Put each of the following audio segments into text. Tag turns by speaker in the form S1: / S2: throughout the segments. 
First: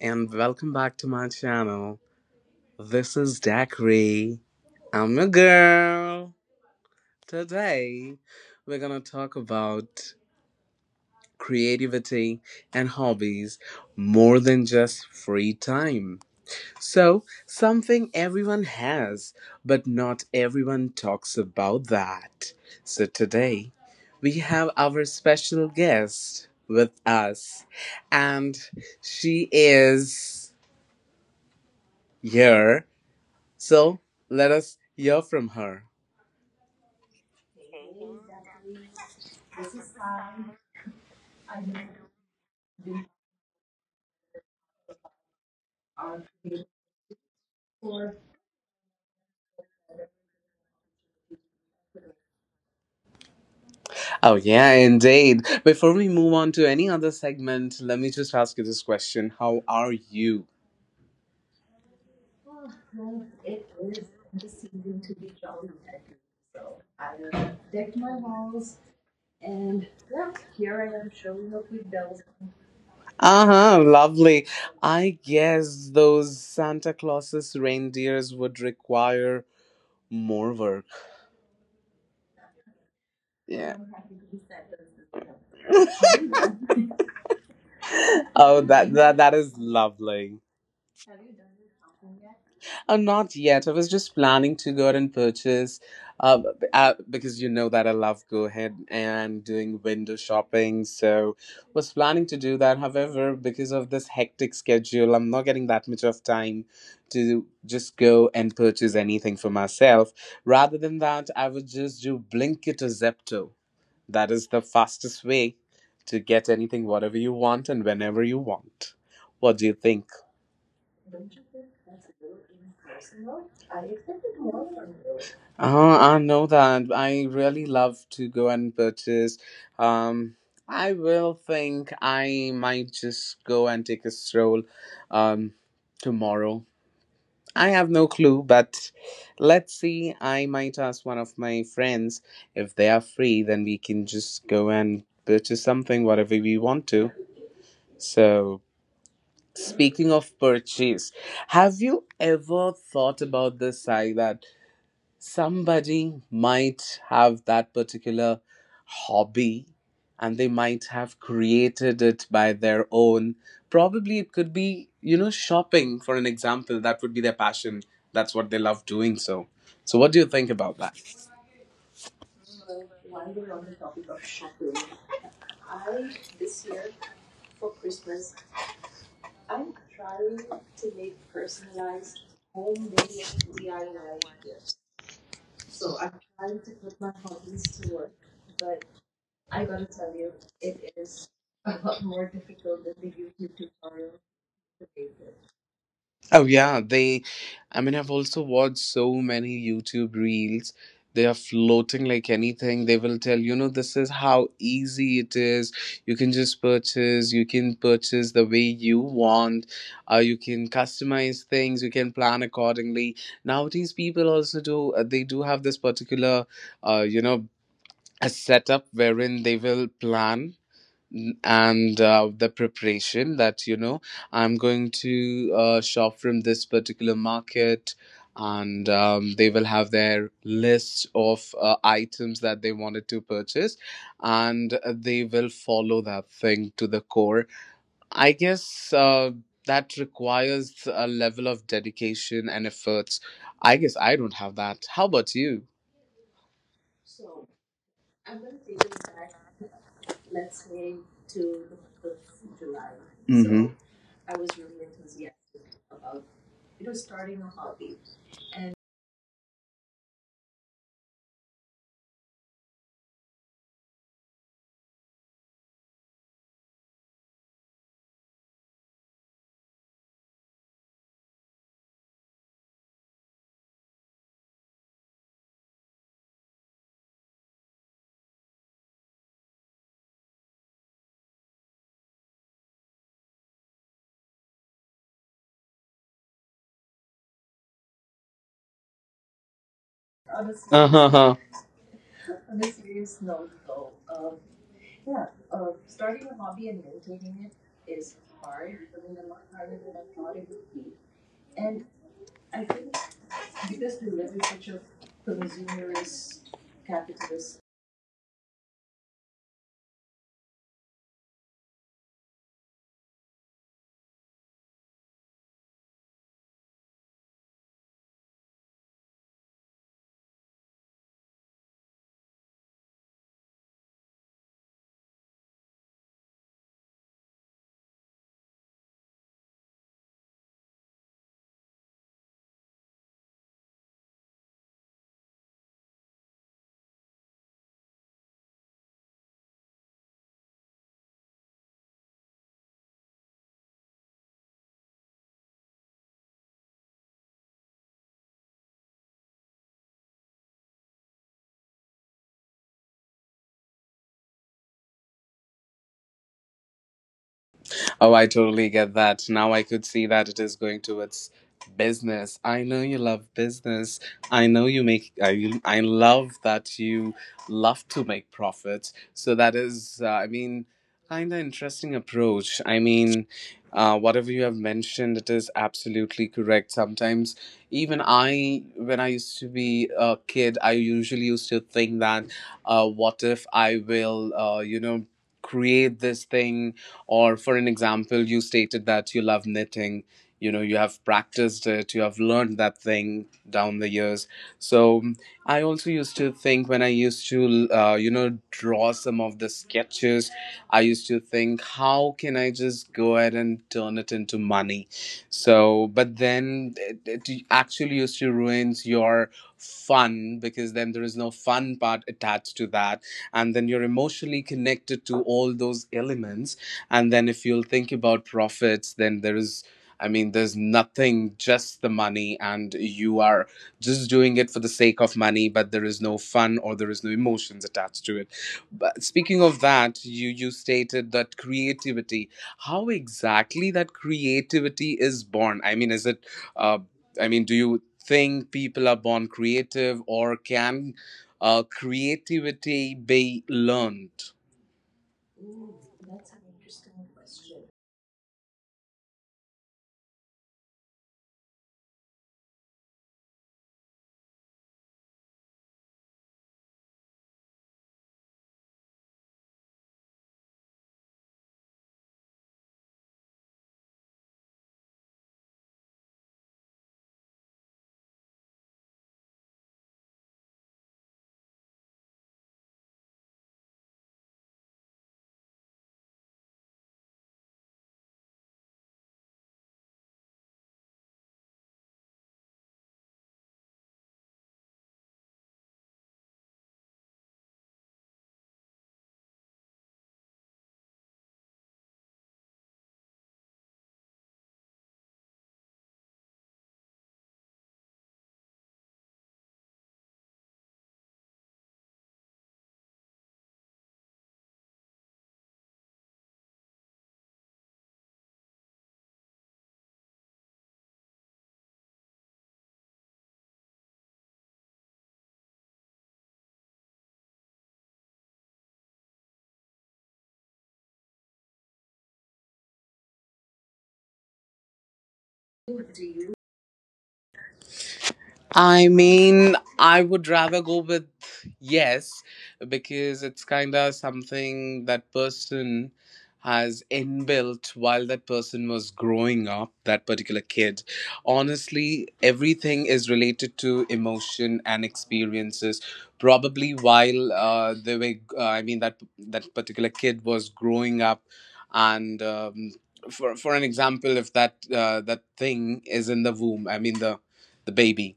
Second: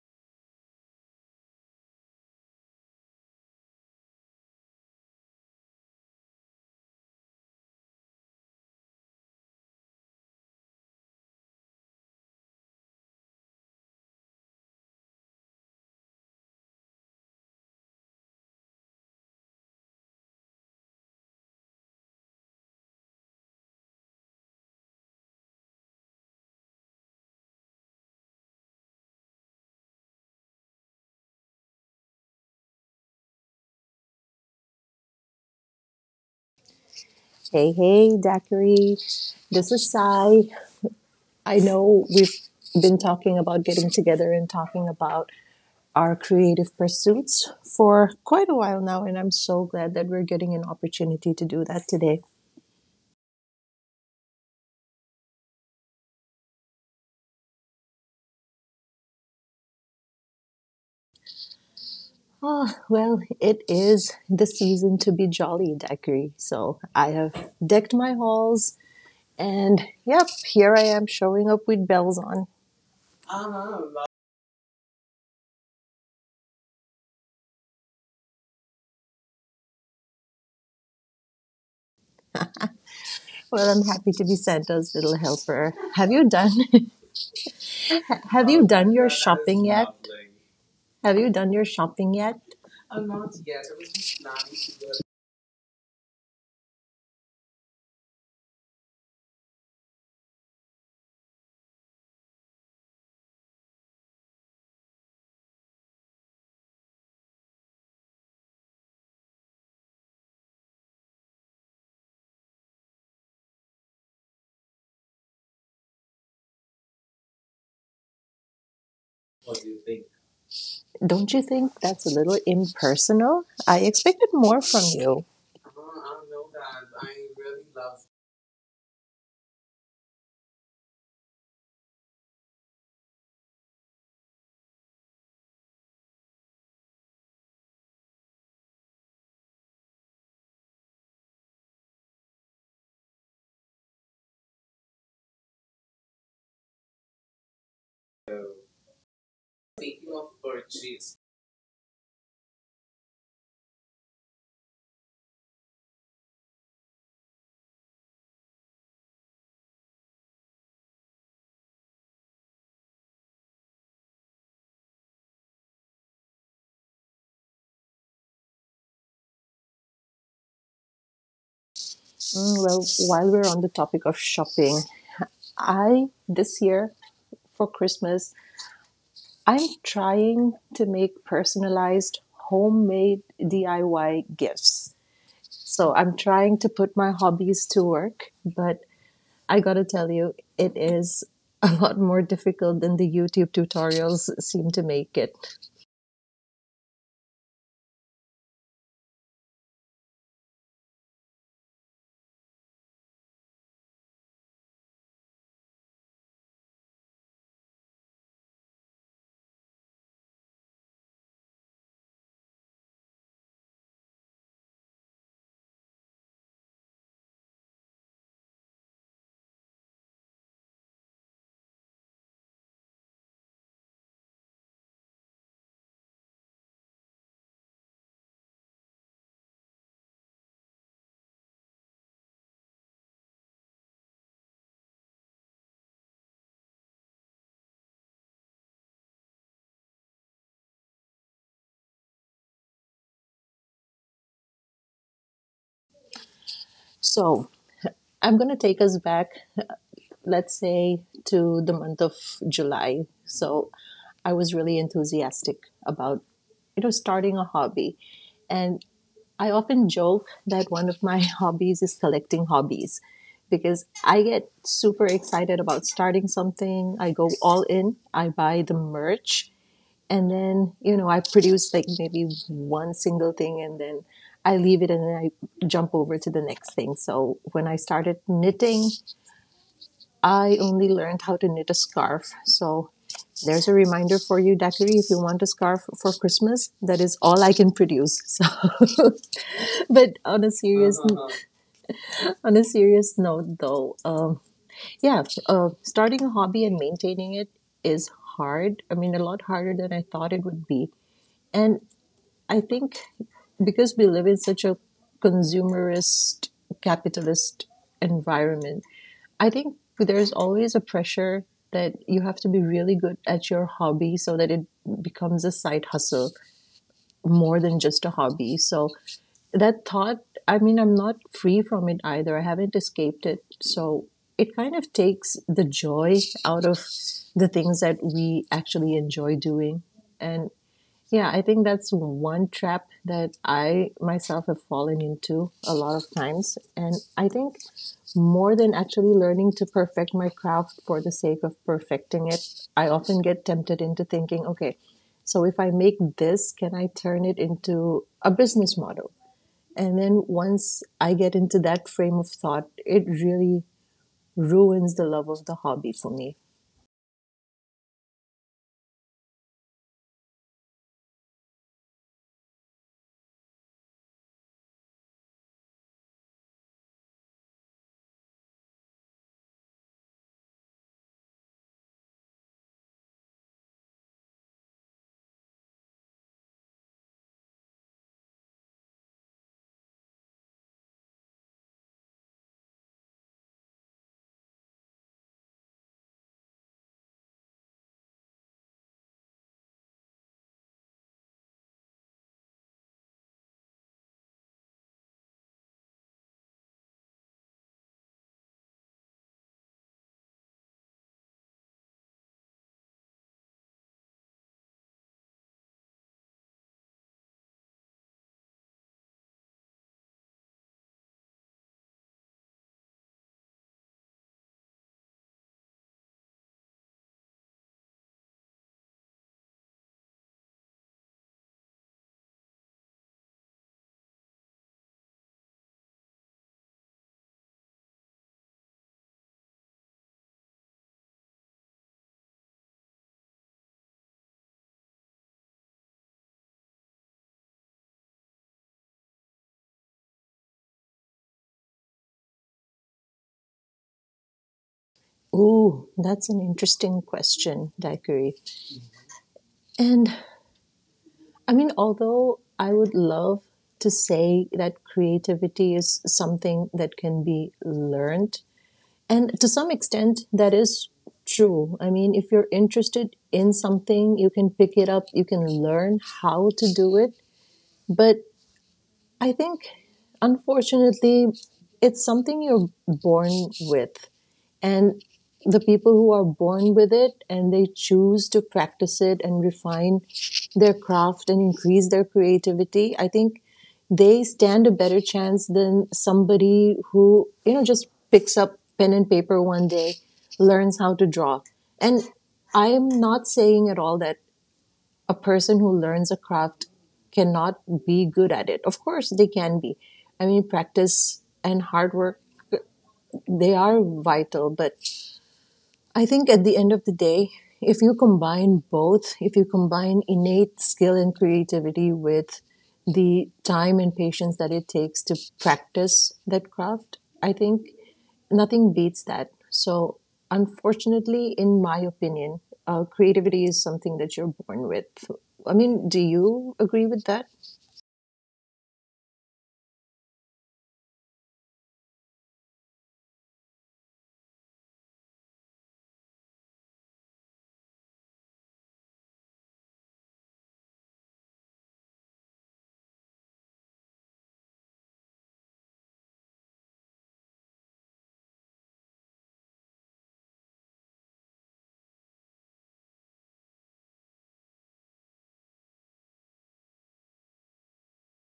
S1: and welcome back to my channel. This is Dakri. I'm a girl. Today, we're gonna talk about creativity and hobbies, more than just free time. So, something everyone has, but not everyone talks about that. So, today, we have our special guest with us, and she is year. So let us hear from her.
S2: Hey, hey, Dakari. This is Sai. I know we've been talking about getting together and talking about our creative pursuits for quite a while now, and I'm so glad that we're getting an opportunity to do that today.
S1: Oh, yeah, indeed. Before we move on to any other segment, let me just ask you this question. How are you?
S2: Ah, well, it is the season to be jolly, Dakari. So I have decked my halls, and yep, here I am showing up with bells on.
S1: Uh huh, lovely. I guess those Santa Claus's reindeers would require more work.
S2: Well,
S1: Yeah.
S2: I'm happy to be Santa's little helper. Have you done? Have
S1: Oh,
S2: you
S1: that,
S2: done your
S1: that that is
S2: shopping yet?
S1: lovely.
S2: Have you done your shopping yet?
S1: Oh, not yet. I was just planning to go out and purchase, because you know that I love Go Ahead and doing window shopping. So, was planning to do that. However, because of this hectic schedule, I'm not getting that much of time to just go and purchase anything for myself. Rather than that, I would just do Blinkit or Zepto. That is the fastest way to get anything, whatever you want and whenever you want. What do you think?
S2: Don't you think that's a little impersonal? I expected more from you.
S1: I know that. I really love to go and purchase. Um, I will think I might just go and take a stroll um, tomorrow. I have no clue, but let's see. I might ask one of my friends if they are free, then we can just go and purchase something, whatever we want to. So, speaking of purchase, have you ever thought about this, side that? Somebody might have that particular hobby, and they might have created it by their own. Probably it could be, you know, shopping, for an example. That would be their passion. That's what they love doing. So so what do you think about that?
S2: Well, while we're on the topic of shopping, I, this year for Christmas, I'm trying to make personalized homemade DIY gifts. So I'm trying to put my hobbies to work, but I gotta tell you, it is a lot more difficult than the YouTube tutorials seem to make it.
S1: Oh yeah, they, I mean, I've also watched so many YouTube reels. They are floating like anything. They will tell, you know, this is how easy it is. You can just purchase, you can purchase the way you want. You can customize things, you can plan accordingly. Nowadays people also do, they do have this particular uh, you know, a setup wherein they will plan. And the preparation that, you know, I'm going to, shop from this particular market, and they will have their list of items that they wanted to purchase, and they will follow that thing to the core. I guess that requires a level of dedication and efforts. I guess I don't have that. How about you?
S2: So I'm gonna take us back, let's say, to the month of July. So I was really enthusiastic about, you know, starting a hobby. And I often joke that one of my hobbies is collecting hobbies because I get super excited about starting something. I go all in, I buy the merch, and then, you know, I produce like maybe one single thing and then I leave it and then I jump over to the next thing. So when I started knitting, I only learned how to knit a scarf. So there's a reminder for you, Dakari, if you want a scarf for Christmas, that is all I can produce. So, but on a serious, uh-huh. On a serious note, though, yeah, starting a hobby and maintaining it is hard. I mean, a lot harder than I thought it would be. And I think because we live in such a consumerist, capitalist environment, I think there's always a pressure that you have to be really good at your hobby so that it becomes a side hustle more than just a hobby. So that thought, I mean, I'm not free from it either. I haven't escaped it. So it kind of takes the joy out of the things that we actually enjoy doing. And yeah, I think that's one trap that I myself have fallen into a lot of times. And I think more than actually learning to perfect my craft for the sake of perfecting it, I often get tempted into thinking, okay, so if I make this, can I turn it into a business model? And then once I get into that frame of thought, it really ruins the love of the hobby for me.
S1: Oh, I totally get that. Now I could see that it is going towards business. I know you love business. I know you make. I love that you love to make profits. So that is, I mean, kind of interesting approach. I mean, whatever you have mentioned, it is absolutely correct. Sometimes even I, when I used to be a kid, I usually used to think that, what if I will, you know, create this thing, or, for an example, you stated that you love knitting, you know, you have practiced it, you have learned that thing down the years. So, I also used to think when I used to, you know, draw some of the sketches, I used to think, how can I just go ahead and turn it into money? So, but then it actually used to ruins your fun, because then there is no fun part attached to that, and then you're emotionally connected to all those elements, and then if you'll think about profits, then there is, I mean, there's nothing, just the money, and you are just doing it for the sake of money, but there is no fun or there is no emotions attached to it. But speaking of that, you stated that creativity. How exactly that creativity is born? I mean, is it? Uh, I mean, do you think people are born creative, or can creativity be learned?
S2: Ooh, that's an interesting question, Daiquiri. And I mean, although I would love to say that creativity is something that can be learned, and to some extent, that is true. I mean, if you're interested in something, you can pick it up, you can learn how to do it. But I think, unfortunately, it's something you're born with. And the people who are born with it and they choose to practice it and refine their craft and increase their creativity, I think they stand a better chance than somebody who, you know, just picks up pen and paper one day, learns how to draw. And I am not saying at all that a person who learns a craft cannot be good at it. Of course, they can be. I mean, practice and hard work, they are vital, but I think at the end of the day, if you combine both, if you combine innate skill and creativity with the time and patience that it takes to practice that craft, I think nothing beats that. So, unfortunately, in my opinion, creativity is something that you're born with. I mean, do you agree with that?
S1: I mean, I would rather go with yes, because it's kind of something that person has inbuilt while that person was growing up, that particular kid. Honestly, everything is related to emotion and experiences. Probably while they were, I mean, that that particular kid was growing up, and for an example, if that that thing is in the womb, I mean, the baby,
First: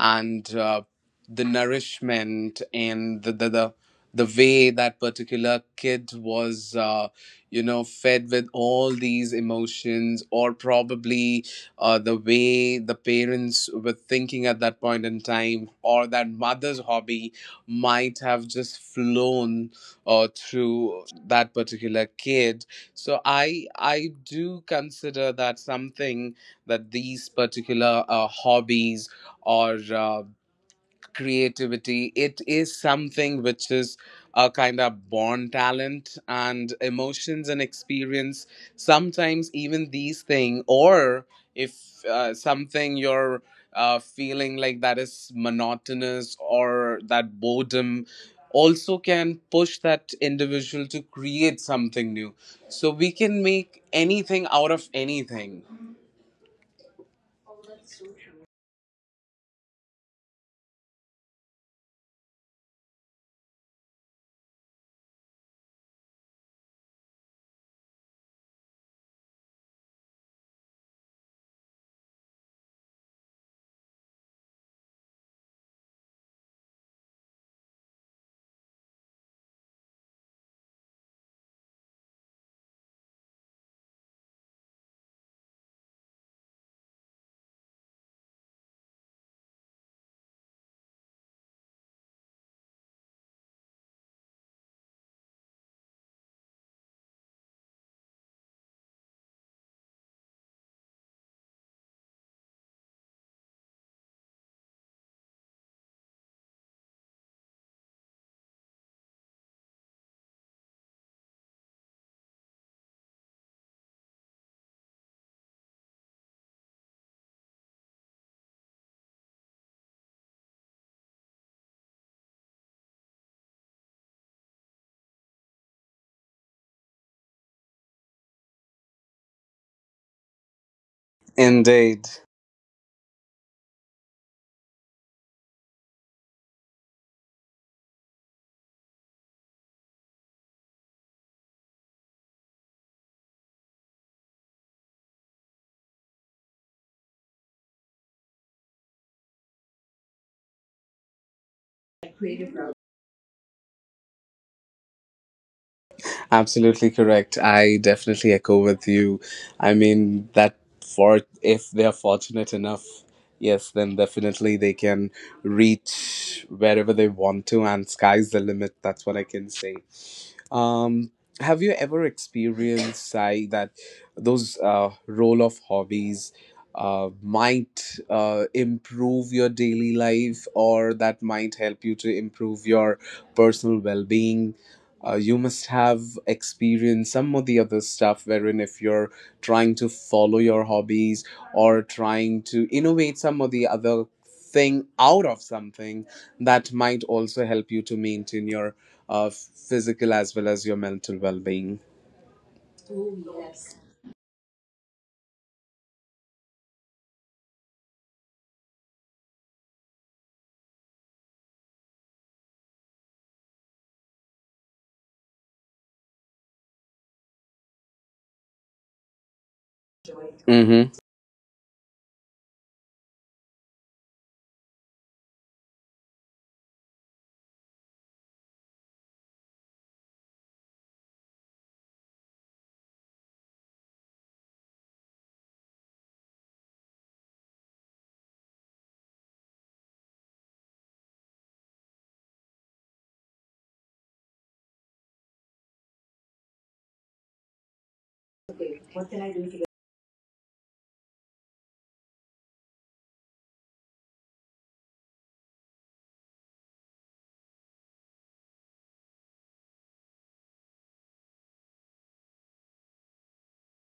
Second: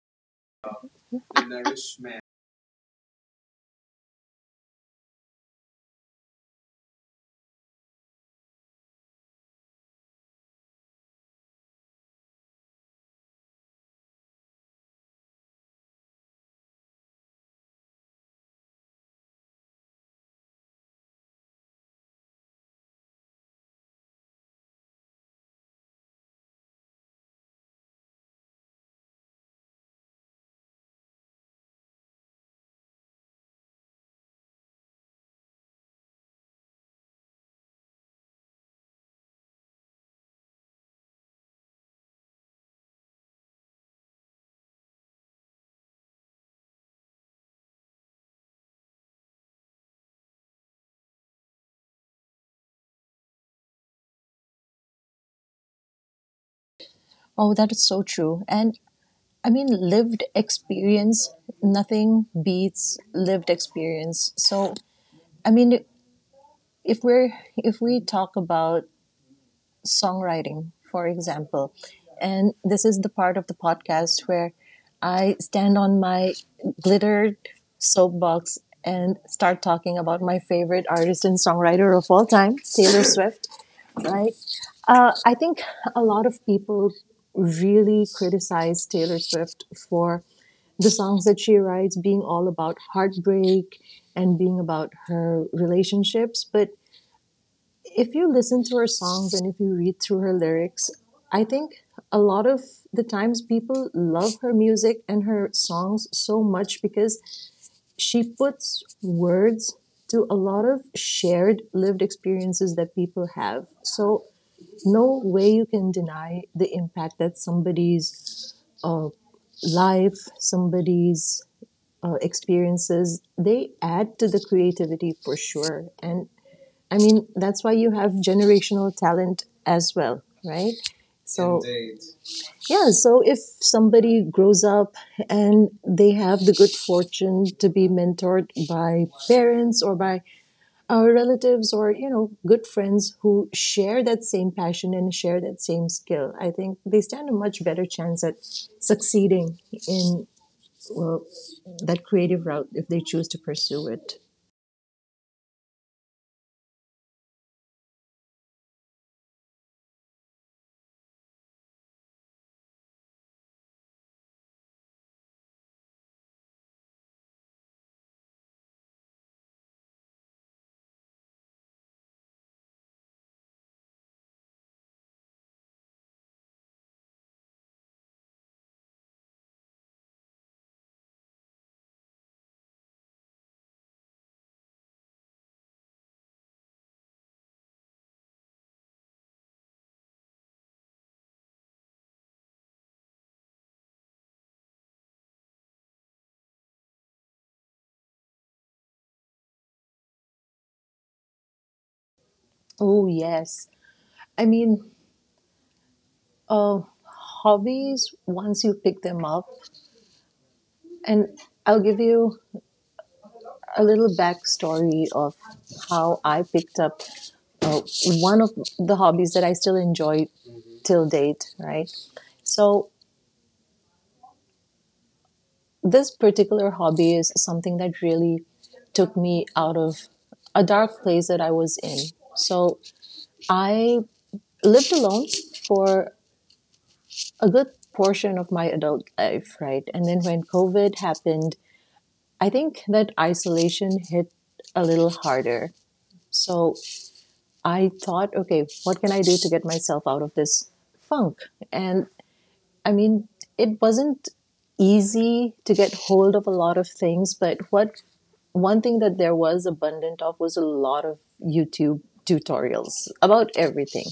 S1: and the nourishment, and the the way that particular kid was you know, fed with all these emotions, or probably the way the parents were thinking at that point in time, or that mother's hobby might have just flown through that particular kid. So I do consider that something, that these particular hobbies or creativity. It is something which is a kind of born talent and emotions and experience. Sometimes even these things, or if something you're feeling like that is monotonous, or that boredom also can push that individual to create something new, so we can make anything out of anything.
S2: Oh, that is so true. And I mean, lived experience, nothing beats lived experience. So, I mean, if we talk about songwriting, for example, and this is the part of the podcast where I stand on my glittered soapbox and start talking about my favorite artist and songwriter of all time, Taylor Swift, right? I think a lot of people really criticize Taylor Swift for the songs that she writes being all about heartbreak and being about her relationships. But if you listen to her songs and if you read through her lyrics, I think a lot of the times people love her music and her songs so much because she puts words to a lot of shared lived experiences that people have. So, no way you can deny the impact that somebody's uh, life, somebody's experiences, they add to the creativity for sure. And I mean, that's why you have generational talent as well, right? So,
S1: Indeed.
S2: yeah, so if somebody grows up and they have the good fortune to be mentored by parents or by our relatives or, you know, good friends who share that same passion and share that same skill, I think they stand a much better chance at succeeding in, well, that creative route if they choose to pursue it.
S1: Absolutely correct. I definitely echo with you. I mean that, for if they are fortunate enough, yes, then definitely they can reach wherever they want to, and sky's the limit. That's what I can say. Um, have you ever experienced, Sai, that those role of hobbies might improve your daily life, or that might help you to improve your personal well being? You must have experienced some of the other stuff wherein if you're trying to follow your hobbies or trying to innovate some of the other thing out of something, that might also help you to maintain your of physical as well as your mental well being.
S2: Oh, yes. I mean, hobbies once you pick them up. And I'll give you a little backstory of how I picked up uh, one of the hobbies that I still enjoy
S1: Mm-hmm.
S2: till date, right? So, this particular hobby is something that really took me out of a dark place that I was in. So, I lived alone for a good portion of my adult life, right? And then when COVID happened, I think that isolation hit a little harder. So I thought, okay, what can I do to get myself out of this funk? And I mean, it wasn't easy to get hold of a lot of things, but what one thing that there was abundant of was a lot of YouTube tutorials about everything.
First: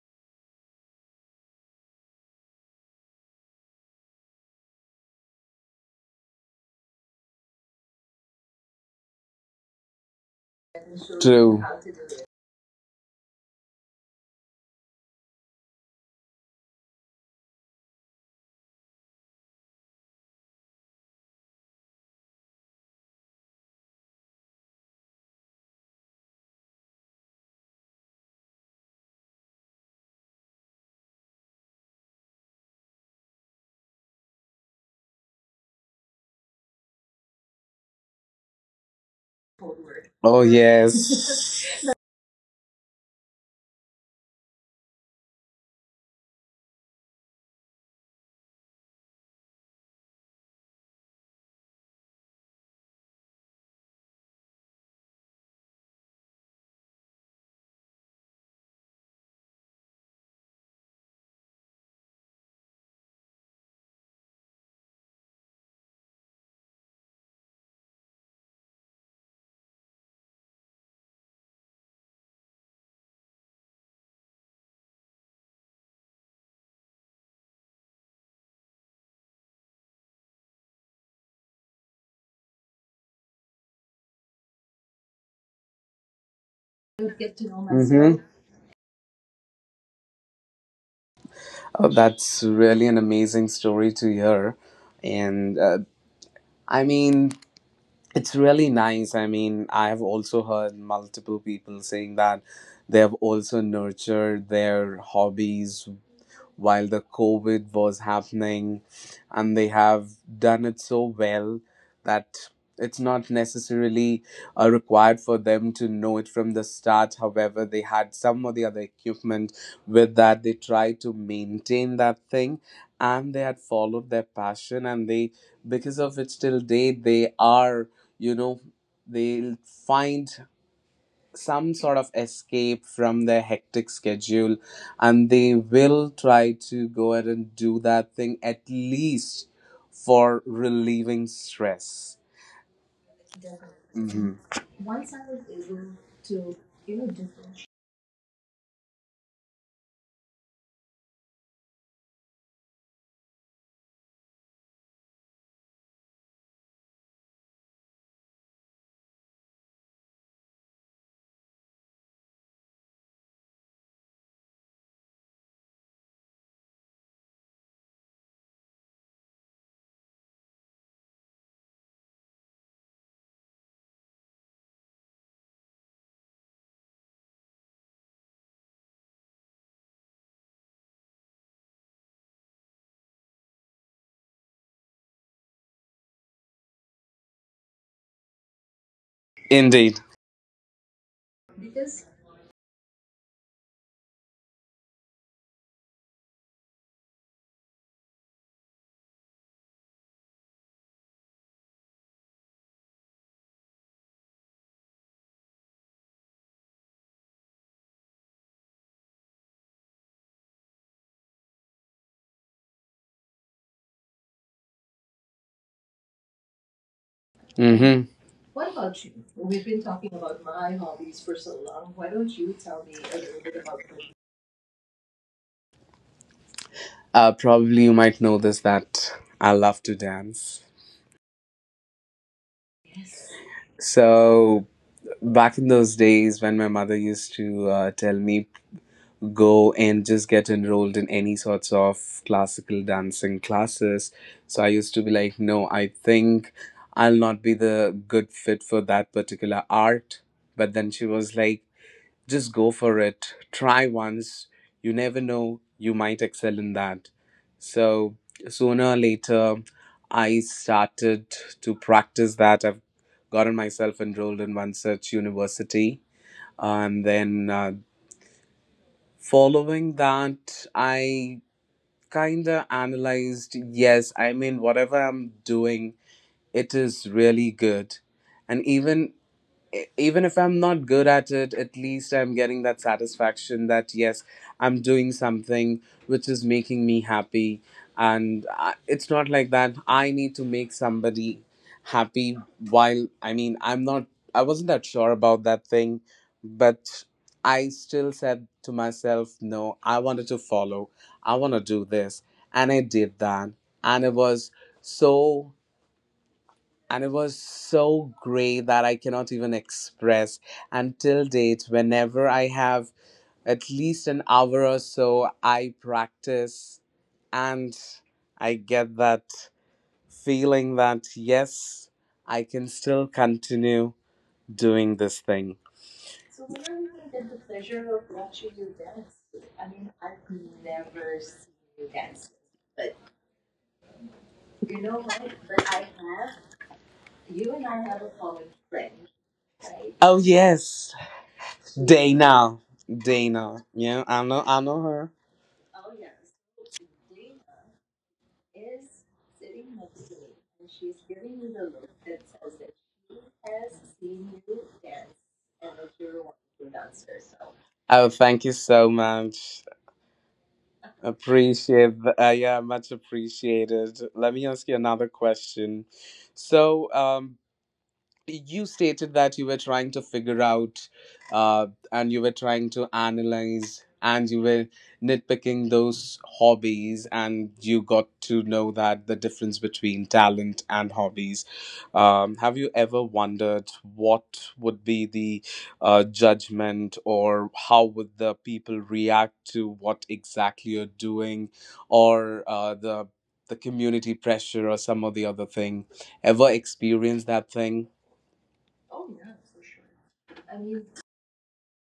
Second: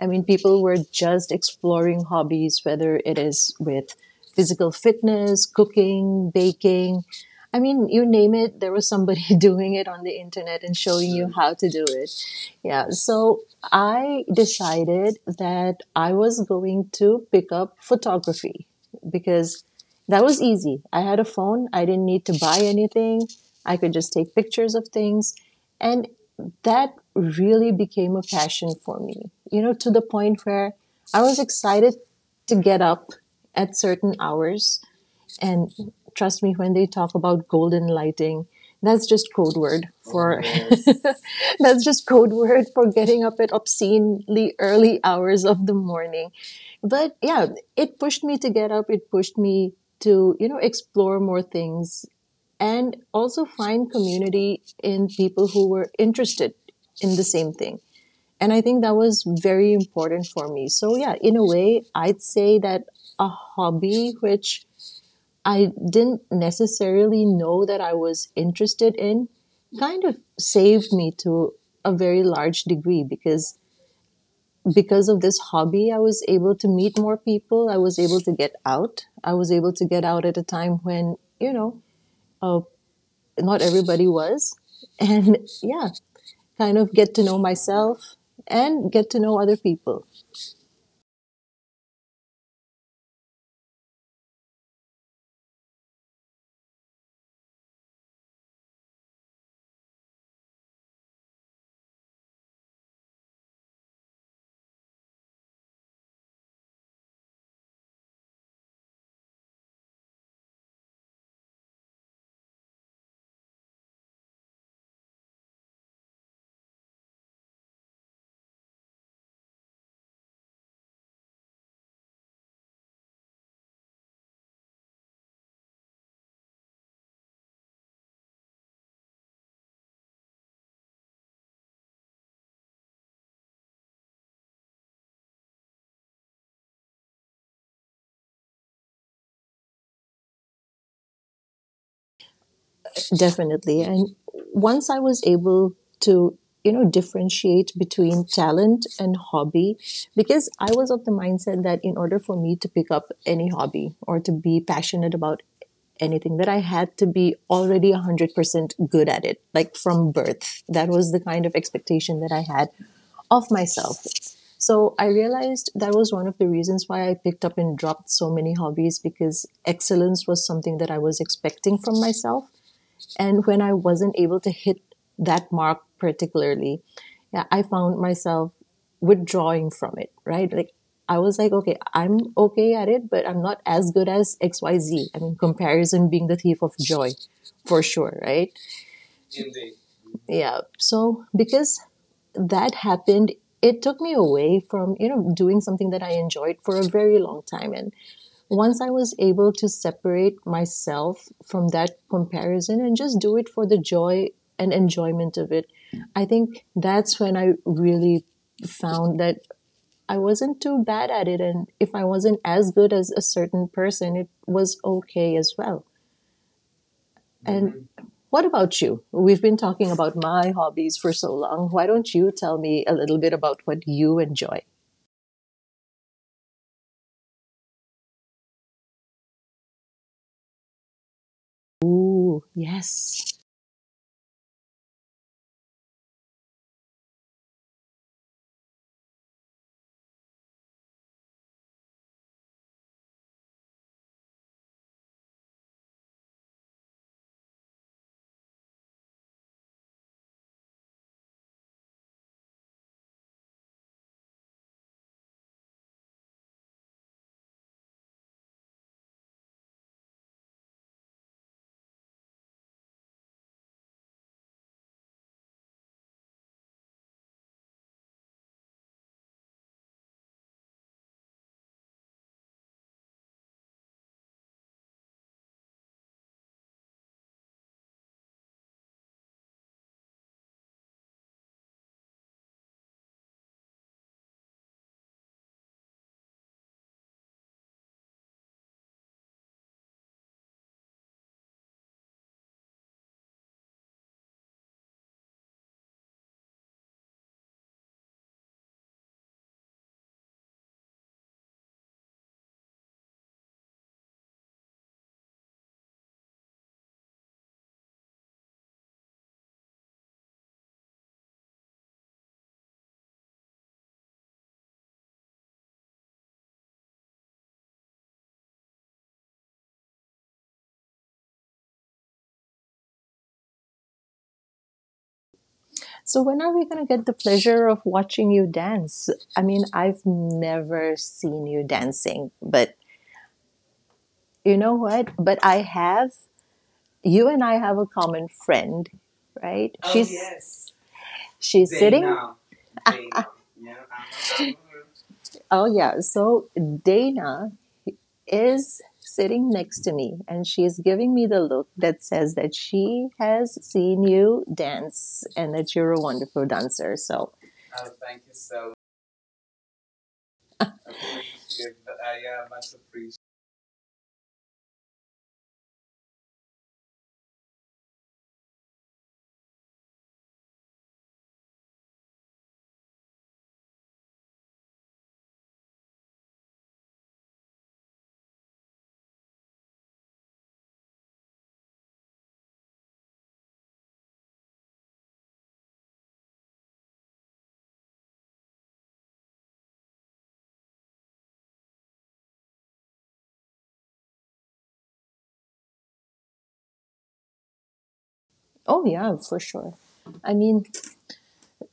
S2: I mean, people were just exploring hobbies, whether it is with physical fitness, cooking, baking. I mean, you name it, there was somebody doing it on the internet and showing you how
S1: True.
S2: to do it. Yeah. So I decided that I was going to pick up photography because that was easy. I had a phone, I didn't need to buy anything, I could just take pictures of things. And that really became a passion for me, you know, to the point where I was excited to get up at certain hours. And trust me, when they talk about golden lighting, that's just code word
S1: Oh,
S2: for
S1: yes.
S2: that's just code word for getting up at obscenely early hours of the morning, but yeah, it pushed me to get up, it pushed me to, you know, explore more things and also find community in people who were interested in the same thing. And I think that was very important for me. So, yeah, in a way, I'd say that a hobby which I didn't necessarily know that I was interested in kind of saved me to a very large degree because of this hobby I was able to meet more people, I was able to get out, I was able to get out at a time when, you know, uh, not everybody was. And yeah, kind of get to know myself
S1: Mm-hmm.
S2: and get to know other people.
S1: Oh, that's really an amazing story to hear. And I mean, it's really nice. I mean, I have also heard multiple people saying that they have also nurtured their hobbies while the COVID was happening, and they have done it so well that it's not necessarily required for them to know it from the start. However, they had some or the other equipment with that they tried to maintain that thing, and they had followed their passion, and they, because of it, till date they are, you know, they'll find some sort of escape from their hectic schedule, and they will try to go ahead and do that thing at least for relieving stress.
S2: Definitely. And
S1: Mhm.
S2: once I was able to, you know, differentiate between talent and hobby, because I was of the mindset that in order for me to pick up any hobby or to be passionate about anything, that I had to be already 100% good at it, like from birth. That was the kind of expectation that I had of myself. So I realized that was one of the reasons why I picked up and dropped so many hobbies because excellence was something that I was expecting from myself. And when I wasn't able to hit that mark particularly, yeah, I found myself withdrawing from it, right? Like I was like, okay, I'm okay at it, but I'm not as good as X, Y, Z. I mean, comparison being the thief of joy for sure, right?
S1: Indeed.
S2: Yeah. So because that happened, it took me away from, you know, doing something that I enjoyed for a very long time. And once I was able to separate myself from that comparison and just do it for the joy and enjoyment of it, I think that's when I really found that I wasn't too bad at it. And if I wasn't as good as a certain person, it was okay as well. And
S1: Hmm.
S2: what about you? We've been talking about my hobbies for so long. Why don't you tell me a little bit about what you enjoy?
S1: Probably you might know this, that I love to dance.
S2: Ooh, yes.
S1: So back in those days when my mother used to tell me, go and just get enrolled in any sorts of classical dancing classes. So I used to be like, no, I think I'll not be the good fit for that particular art. But then she was like, just go for it, try once. You never know, you might excel in that. So sooner or later, I started to practice that. I've gotten myself enrolled in one such university, and then following that, I kind of analyzed, yes, I mean, whatever I'm doing, it is really good. And even even if I'm not good at it, at least I'm getting that satisfaction that yes, I'm doing something which is making me happy. And I, it's not like that. I need to make somebody happy while, I mean, I'm not, I wasn't that sure about that thing, but I still said to myself, no, I wanted to follow, I want to do this. And I did that. And it was so, and it was so great that I cannot even express. Until date, whenever I have at least an hour or so, I practice, and I get that feeling that yes, I can still continue doing this thing.
S2: So when are we going to get the pleasure of watching you dance? I mean, I've never seen you dancing, but you know what? But I have, you and I have a common friend, right?
S1: Oh yes,
S2: She's sitting.
S1: Dana, Dana. Yeah, I know her.
S2: Oh yeah. So Dana is sitting next to me and she is giving me the look that says that she has seen you dance and that you're a wonderful dancer. So,
S1: Oh, thank you so much. Appreciate, yeah, much appreciated. Let me ask you another question. So, you stated that you were trying to figure out and you were trying to analyze, and you were nitpicking those hobbies, and you got to know that the difference between talent and hobbies. Have you ever wondered what would be the judgment, or how would the people react to what exactly you're doing, or the community pressure, or some of the other thing ever experienced that thing?
S2: oh yeah, for sure. I mean,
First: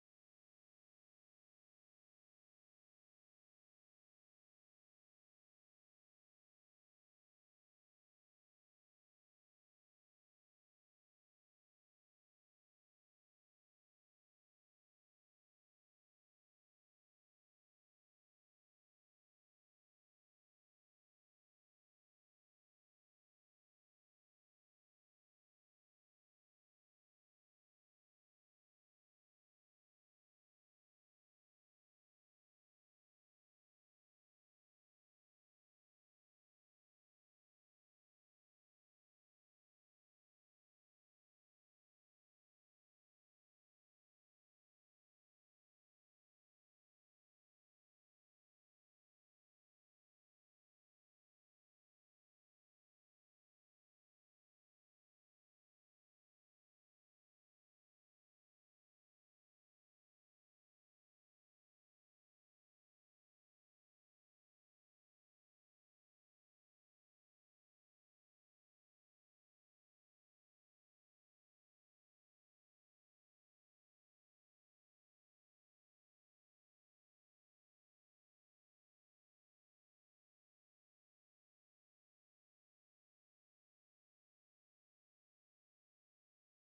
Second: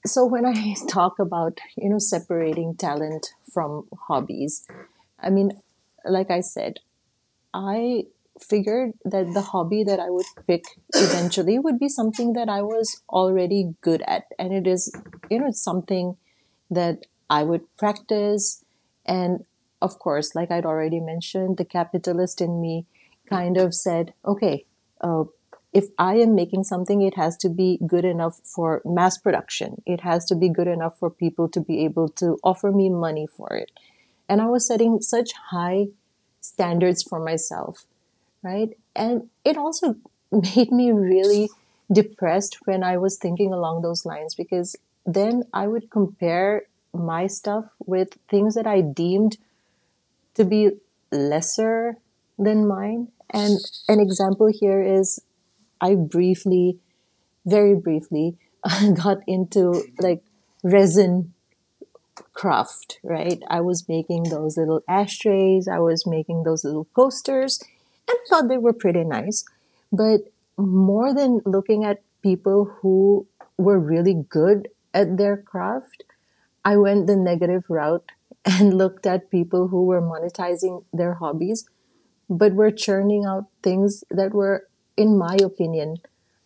S2: so when I talk about, you know, separating talent from hobbies, I mean, like I said, I figured that the hobby that I would pick eventually would be something that I was already good at. And it is, you know, it's something that I would practice. And of course, like I'd already mentioned, the capitalist in me kind of said, okay, uh, if I am making something, it has to be good enough for mass production. It has to be good enough for people to be able to offer me money for it. And I was setting such high standards for myself, right? And it also made me really depressed when I was thinking along those lines because then I would compare my stuff with things that I deemed to be lesser than mine. And an example here is I briefly, very briefly, got into like resin craft, right? I was making those little ashtrays, I was making those little coasters, and I thought they were pretty nice. But more than looking at people who were really good at their craft, I went the negative route and looked at people who were monetizing their hobbies, but were churning out things that were, in my opinion,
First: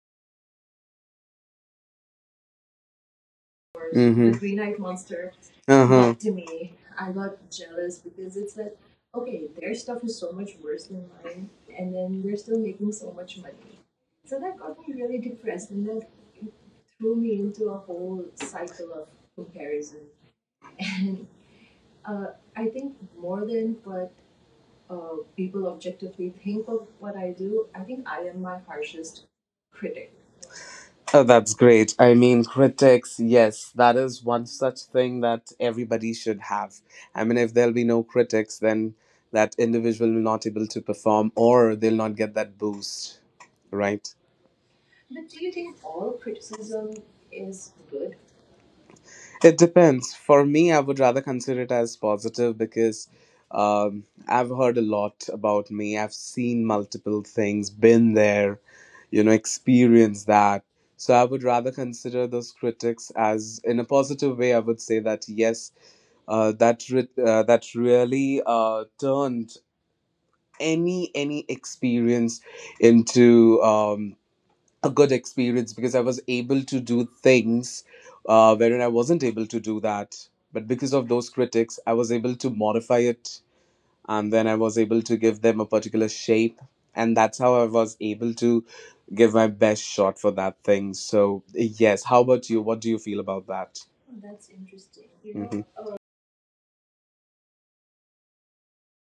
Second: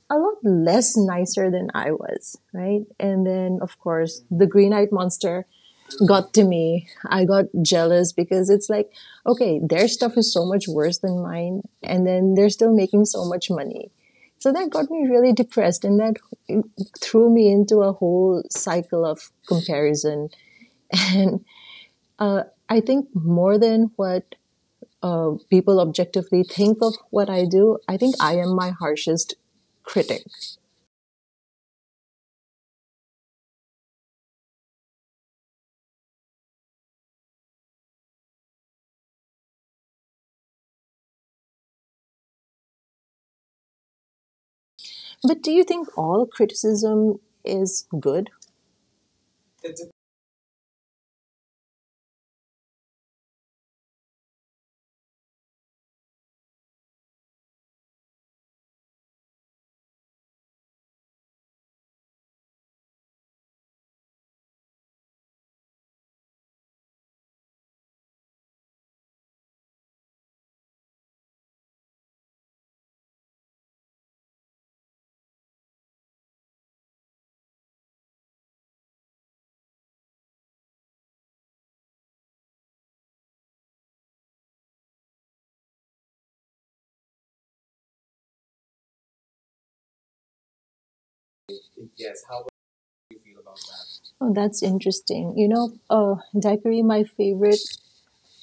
S2: a lot less nicer than I was, right? And then, of
S1: Mm
S2: course,
S1: hmm.
S2: the green eyed monster
S1: Uh-huh.
S2: got to me. I got jealous because it's like, okay, their stuff is so much worse than mine, and then they're still making so much money. So that got me really depressed, and that threw me into a whole cycle of comparison. And uh, I think more than what people objectively think of what I do, I think I am my harshest critic.
S1: Oh, that's great. I mean, critics, yes, that is one such thing that everybody should have. I mean, if there'll be no critics, then that individual will not able to perform, or they'll not get that boost, right?
S2: But do you think all criticism is good?
S1: It depends. For me, I would rather consider it as positive because I've heard a lot about me. I've seen multiple things, been there, you know, experienced that. So I would rather consider those critics as, in a positive way, I would say that yes, that really turned any experience into a good experience because I was able to do things wherein I wasn't able to do that. But because of those critics, I was able to modify it, and then I was able to give them a particular shape. And that's how I was able to give my best shot for that thing. So, yes, how about you? What do you feel about that? That's interesting.
S2: Oh, that's
S1: Mhm.
S2: interesting. You know, Daiquiri, my favorite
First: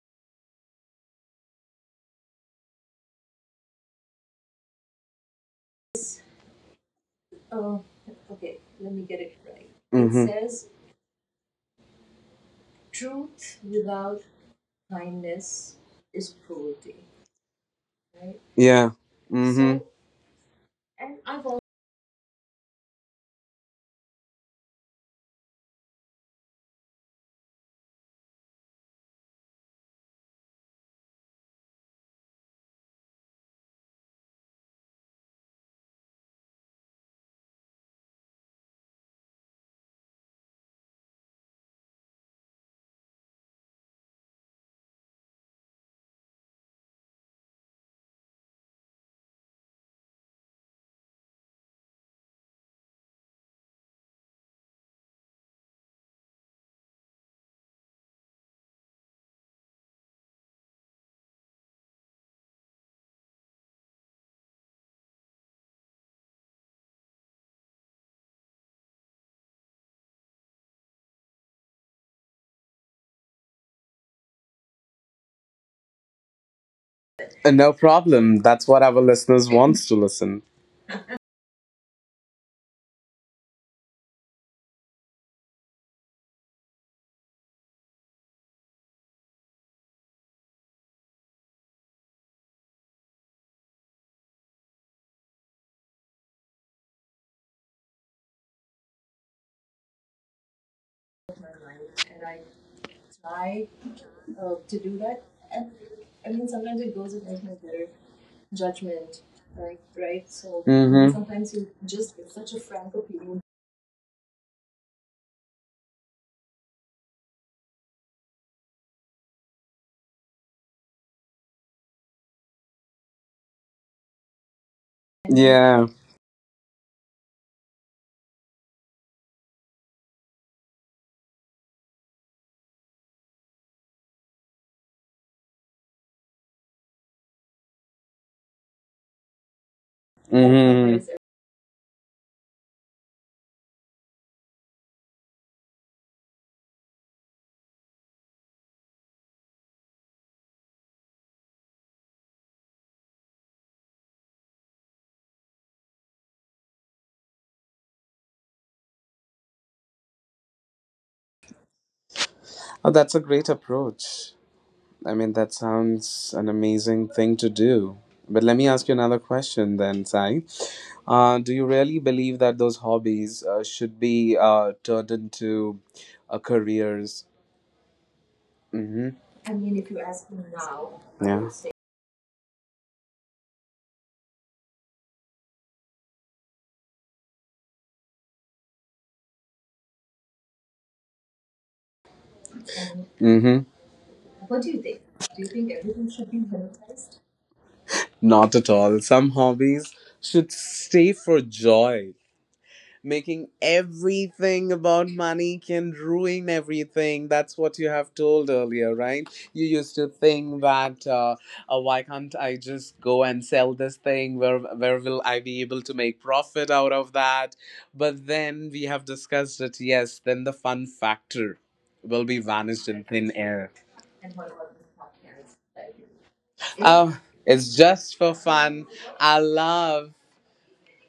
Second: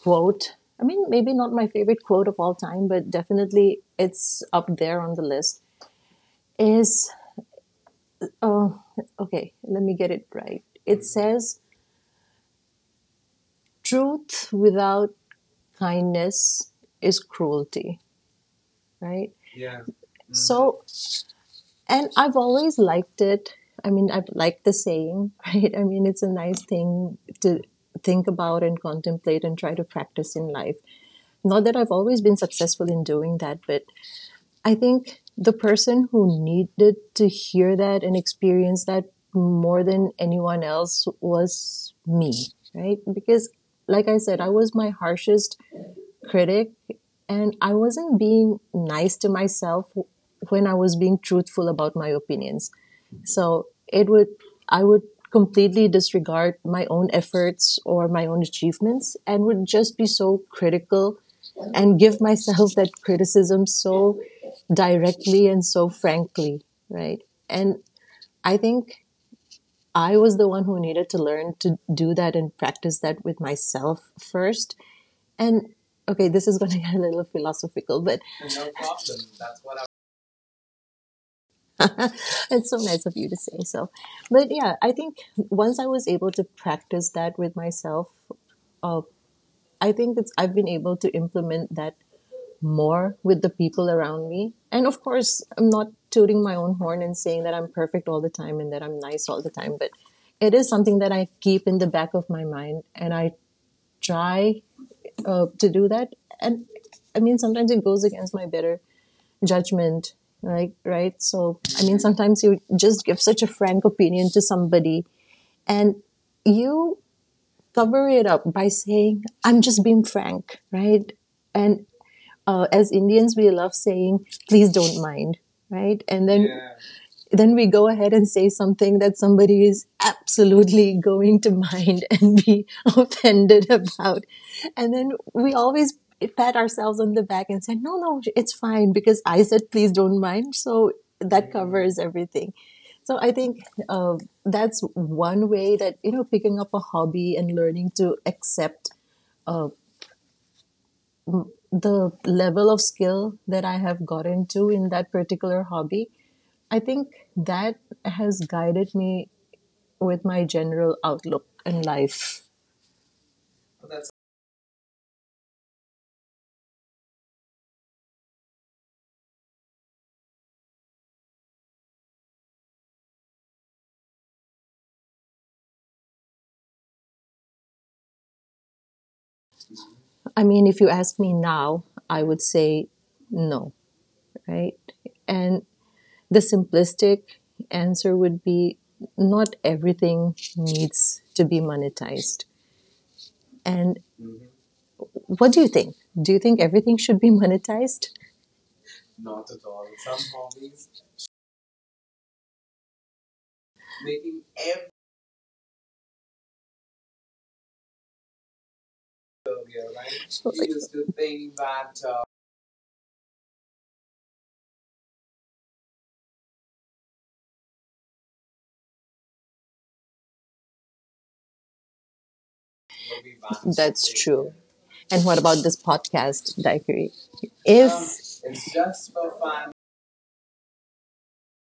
S2: quote. I mean, maybe not my favorite quote of all time, but definitely it's up there on the list. Is uh, okay. Let me get it
S1: Mhm.
S2: right. It says, "Truth without kindness is cruelty."
S1: Yeah.
S2: Right.
S1: Hmm.
S2: Mm-hmm. So and I've always liked it. I mean, I've liked the saying, right? I mean, it's a nice thing to think about and contemplate and try to practice in life. Not that I've always been successful in doing that, but I think the person who needed to hear that and experience that more than anyone else was me, right? Because, like I said, I was my harshest critic and I wasn't being nice to myself when I was being truthful about my opinions. So I would completely disregard my own efforts or my own achievements and would just be so critical and give myself that criticism so directly and so frankly, right? And I think I was the one who needed to learn to do that and practice that with myself first. And okay, this is going to get a little
S1: No
S2: philosophical, but
S1: problem. That's what our listeners wants to listen.
S2: it's so nice of you to say so. But yeah, I think once I was able to practice that with myself, uh, I think I've been able to implement that more with the people around me. And of course, I'm not tooting my own horn and saying that I'm perfect all the time and that I'm nice all the time, but it is something that I keep in the back of my mind and I try to do that. And I mean, sometimes it goes against my better judgment, right? So I mean
S1: Mm-hmm.
S2: sometimes you just give such a frank opinion to somebody and you cover it up by saying I'm just being frank, right? And as Indians we love saying please don't mind, right? and
S1: Yeah.
S2: then then we go ahead and say something that somebody is absolutely going to mind and be offended about. And then we always pat ourselves on the back and say, no, no, it's fine because I said, please don't mind. So that
S1: Mm-hmm.
S2: covers everything. So I think uh, that's one way that, you know, picking up a hobby and learning to accept uh, the level of skill that I have gotten to in that particular hobby. I think that has guided me with my general outlook in life.
S1: Oh, that's a great approach. I mean, that sounds an amazing thing to do. But let me ask you another question then, Sai. Do you really believe that those hobbies should be turned into careers? Mm-hmm.
S2: I mean, if you ask me now,
S1: Yeah.
S2: I would say no, right? And the simplistic answer would be not everything needs to be monetized. And
S1: Mm-hmm.
S2: what do you think? Do you think everything should be monetized?
S1: Not at all. Some hobbies should stay for joy. Making everything about money can ruin everything. That's what you have told earlier, right? You used to think that why can't I just go and sell this thing? Where will I be able to make profit out of that? But then we have discussed it. Yes, then the fun factor will be vanished in
S2: That's
S1: thin
S2: true.
S1: air.
S2: And what about this podcast, Daiquiri? If
S1: Oh, it's just for fun. I love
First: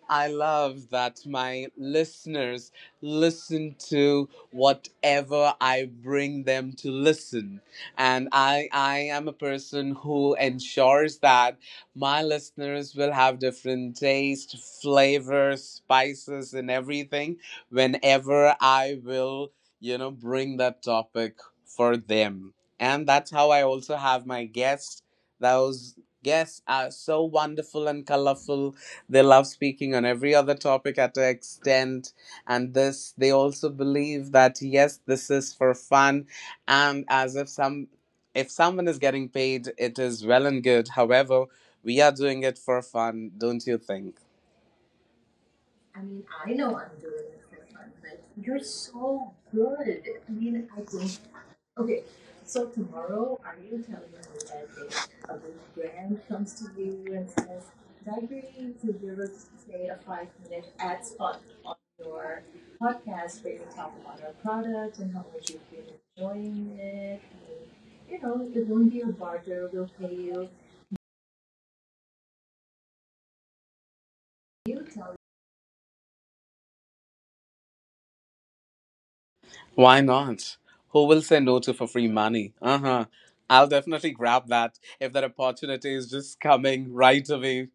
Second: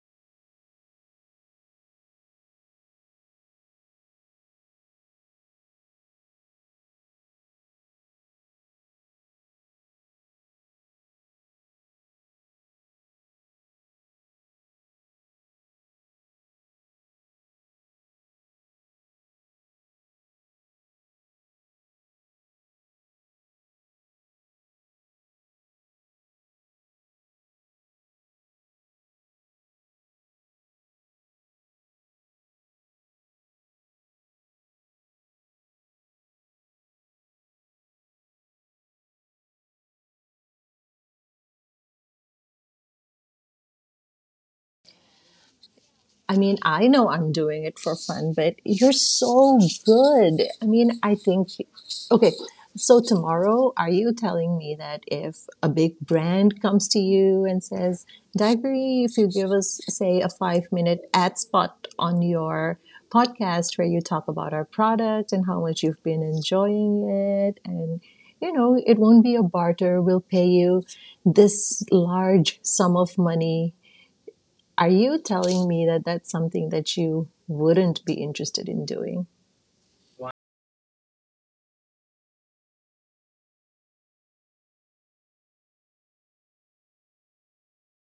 S1: I love that my listeners listen to whatever I bring them to listen. And I am a person who ensures that my listeners will have different taste, flavors, spices, and everything whenever I will, you know, bring that topic for them. And that's how I also have my guests. Those guests are so wonderful and colorful, they love speaking on every other topic at an extent. And this, they also believe that yes, this is for fun. And as if some, if someone is getting paid, it is well and good. However, we are doing it for fun, don't you think?
S2: I mean, I know I'm doing it for fun, but you're so good. I mean, I think, okay, so tomorrow, are you telling me that if a big brand comes to you and says, Diary, if you give us, say, a 5-minute ad spot on your podcast where you talk about our product and how much you've been enjoying it, and, you know, it won't be a barter, we'll pay you this large sum of money, are you telling me that that's something that you wouldn't be interested in doing?
S1: Why not? Who will say no to for free money? Uh huh. I'll definitely grab that if that opportunity is just coming right away.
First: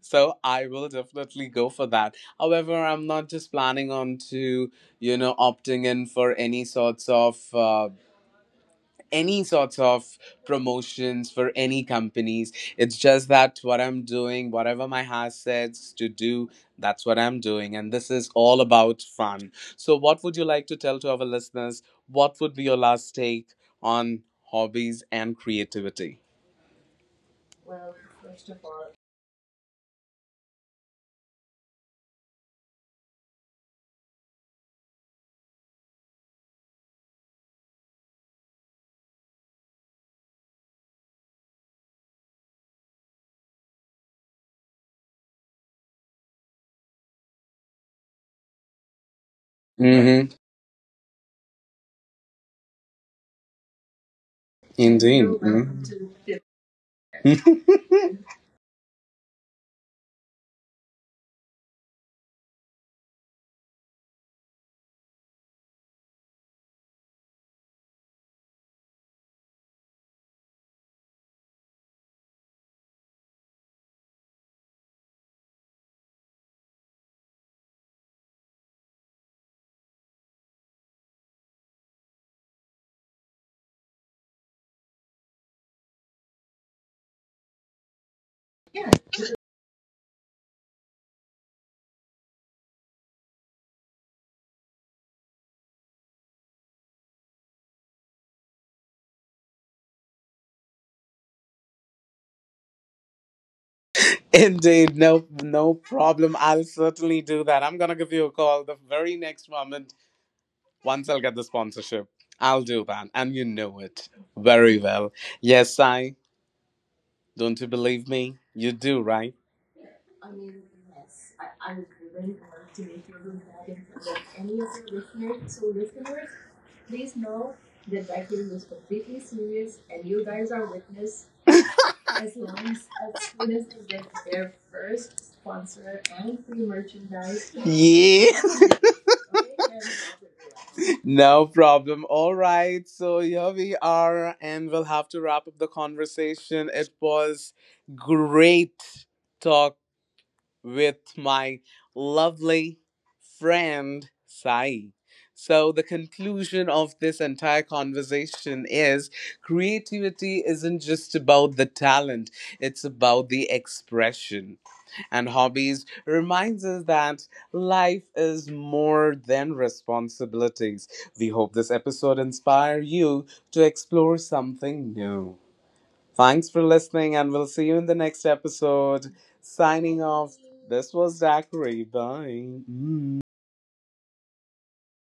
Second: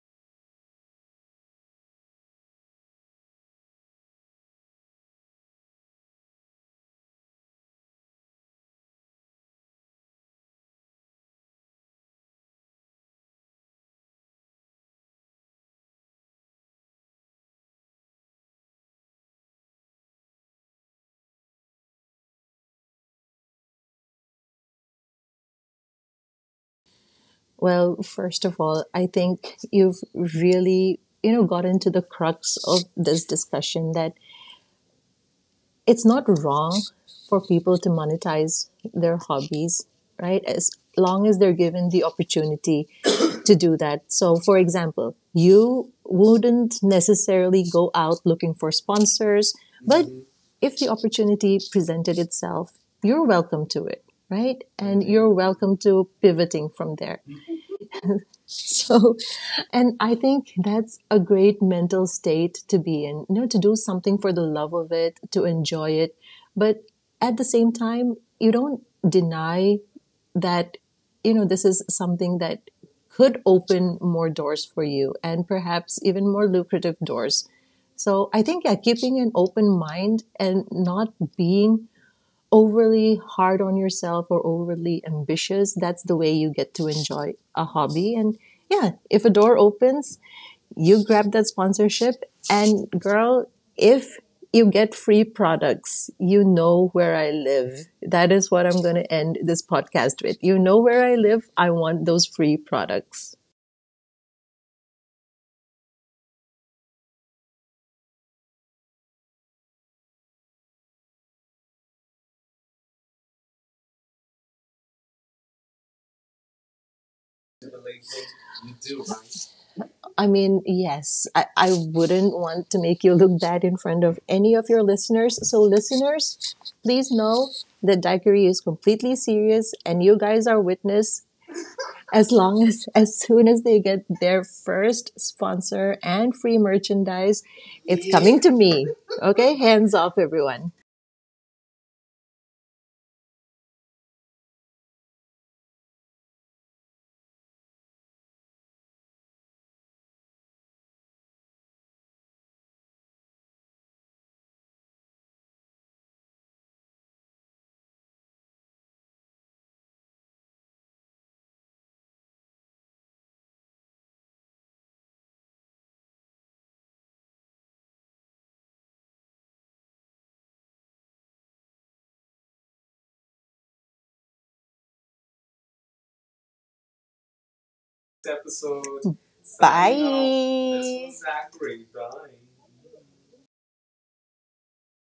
S1: So I will definitely go for that. However, I'm not just planning on to, you know, opting in for any sorts of promotions for any companies. It's just that what I'm doing, whatever my heart says to do, that's what I'm doing, and this is all about fun. So, what would you like to tell to our listeners? What would be your last take on hobbies and creativity?
S2: Well, first of all, I think you've really, you know, gotten to the crux of this discussion that it's not wrong for people to monetize their hobbies, right? As long as they're given the opportunity to do that. So, for example, you wouldn't necessarily go out looking for sponsors, but
S1: Mm-hmm.
S2: if the opportunity presented itself, you're welcome to it, right? And
S1: Indeed.
S2: you're
S1: Mhm.
S2: welcome to pivoting from there. So, and I think that's a great mental state to be in, you know, to do something for the love of it, to enjoy it. But at the same time, you don't deny that, you know, this is something that could open more doors for you and perhaps even more lucrative doors. So I think yeah, keeping an open mind and not being overly hard on yourself or overly ambitious, that's the way you get to enjoy a hobby. And yeah, if a door opens, you grab that sponsorship. And girl, if you get free products, you know where I live. That is what I'm going to end this podcast with. You know where I live. I want those free products.
S1: Indeed, no, no problem. I'll certainly do that. I'm gonna give you a call the very next moment once I'll get the sponsorship. I'll do that, and you know it very well. Yes, I. Don't you believe me? You do, right?
S2: I mean, yes, I wouldn't want to make you look bad in front of any of your listeners. So, listeners, please know that Daiquiri is completely serious and you guys are witness as long as soon as they get their first sponsor and free merchandise, it's
S1: Yeah.
S2: coming to me. Okay, hands off, everyone.
S1: no problem. All right. So here we are, and we'll have to wrap up the conversation. It was great talk with my lovely friend Sai. So, the conclusion of this entire conversation is creativity isn't just about the talent, it's about the expression. And hobbies reminds us that life is more than responsibilities. We hope this episode inspire you to explore something new. Thanks for listening, and we'll see you in the next episode. Signing off. This was Zachary. Bye. Mm.